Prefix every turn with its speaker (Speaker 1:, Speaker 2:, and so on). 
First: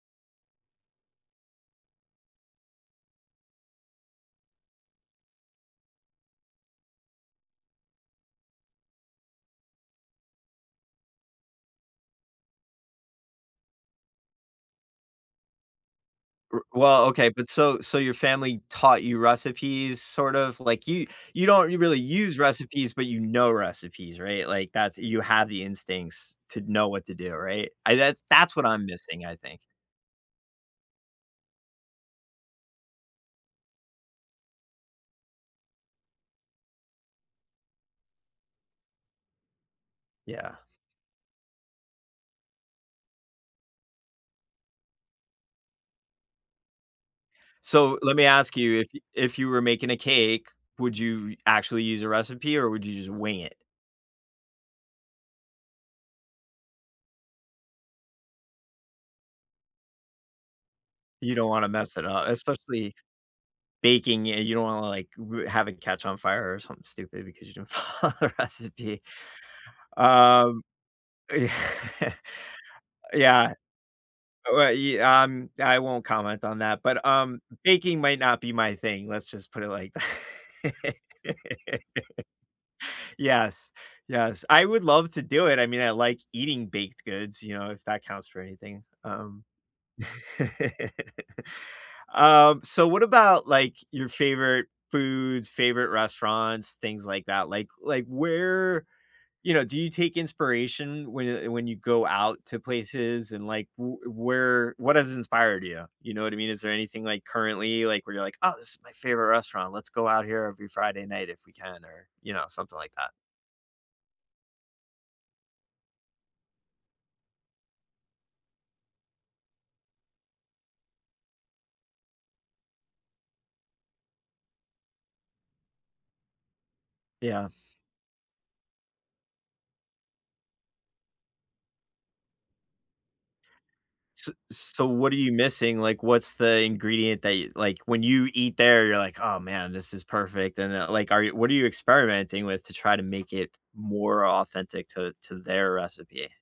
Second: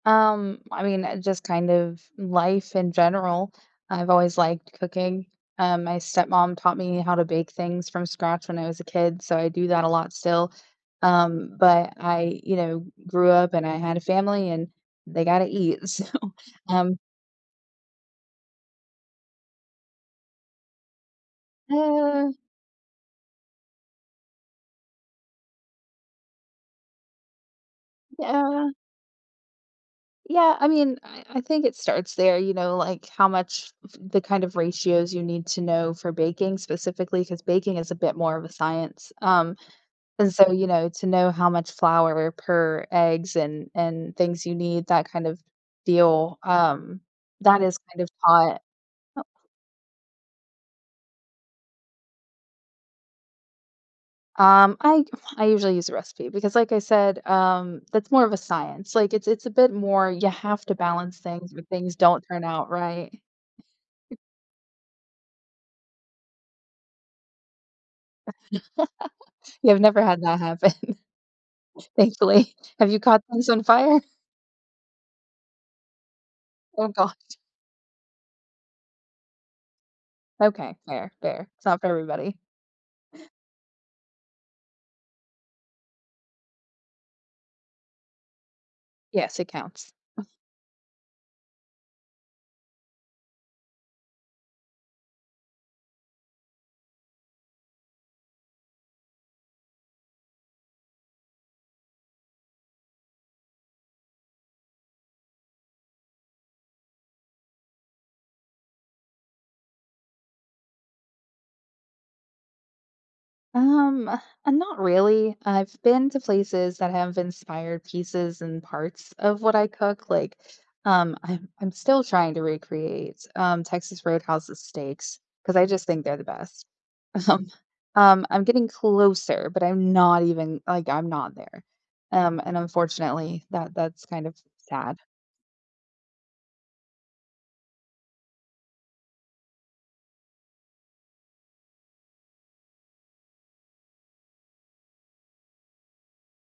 Speaker 1: Um, I mean, uh, just kind of life in general, I've always liked cooking, uh, my stepmom taught me how to bake things from scratch when I was a kid, so I do that a lot still. Um, but I, you know, grew up and I had a family and they gotta eat, so,
Speaker 2: R
Speaker 1: um
Speaker 2: well, okay, but, so so your family taught you recipes, sort of like, you you don't you really
Speaker 1: Uh.
Speaker 2: use recipes, but you know recipes, right? Like, that's you have the instincts to know what to do, right? I that's that's what
Speaker 1: Yeah.
Speaker 2: I'm missing, I think.
Speaker 1: Yeah, I mean, I I think it starts there, you know, like how much f the kind of ratios you need to know for baking, specifically, 'cause baking is a bit more of a science, um, and, so,
Speaker 2: Yeah.
Speaker 1: you know, to know how much flour per eggs and and things you need, that kind of deal, um, that is
Speaker 2: So,
Speaker 1: kind of
Speaker 2: let me ask
Speaker 1: taught.
Speaker 2: you, if
Speaker 1: Oh
Speaker 2: if you were making a cake, would you actually use a recipe, or would you just wing it?
Speaker 1: Um, I I usually use a recipe because, like I said, um, that's more of a science. Like, it's it's a bit more you have to balance
Speaker 2: You don't
Speaker 1: things or
Speaker 2: wanna
Speaker 1: things
Speaker 2: mess it
Speaker 1: don't
Speaker 2: up,
Speaker 1: turn out
Speaker 2: especially
Speaker 1: right.
Speaker 2: baking it, and you don't wanna, like, ru have it catch on fire or something stupid because you didn't follow the recipe.
Speaker 1: Yeah, I've never had that
Speaker 2: Um
Speaker 1: happen,
Speaker 2: Yeah.
Speaker 1: thankfully. Have you
Speaker 2: Uh,
Speaker 1: caught things
Speaker 2: yeah,
Speaker 1: on fire?
Speaker 2: uh, wa ye um, I won't comment on that,
Speaker 1: Oh,
Speaker 2: but,
Speaker 1: god.
Speaker 2: um, baking might not be my thing, let's just put it like th
Speaker 1: Okay, fair, fair. It's not for everybody.
Speaker 2: Yes, yes. I would love to do it; I mean, I like eating baked goods, you know, if that counts for anything,
Speaker 1: Yes,
Speaker 2: um
Speaker 1: it counts.
Speaker 2: um, so what about, like, your favorite foods, favorite restaurants, things like that, like like, where you know, do you take inspiration when you when you go out to places and, like, w uh, where what has inspired you, you know what I mean? Is there anything, like, currently, like, where you're like, "Oh, this is my favorite restaurant. Let's go out here every Friday night if we can," or, you know, something like that?
Speaker 1: Um, uh, not really. I've been to places that have inspired pieces and parts of what I cook, like, um, I'm I'm still trying to recreates, um, Texas Roadhouse's steaks 'cause I just think they're the best. Um,
Speaker 2: Yeah.
Speaker 1: um, I'm getting closer, but I'm not even like, I'm not there, um, and, unfortunately, that that's kind
Speaker 2: S
Speaker 1: of
Speaker 2: so,
Speaker 1: sad.
Speaker 2: what are you missing, like, what's the ingredient that y like, when you eat there, you're like, "Oh, man, this is perfect," and, then, like, are you what are you experimenting with to try to make it more authentic to to their recipe?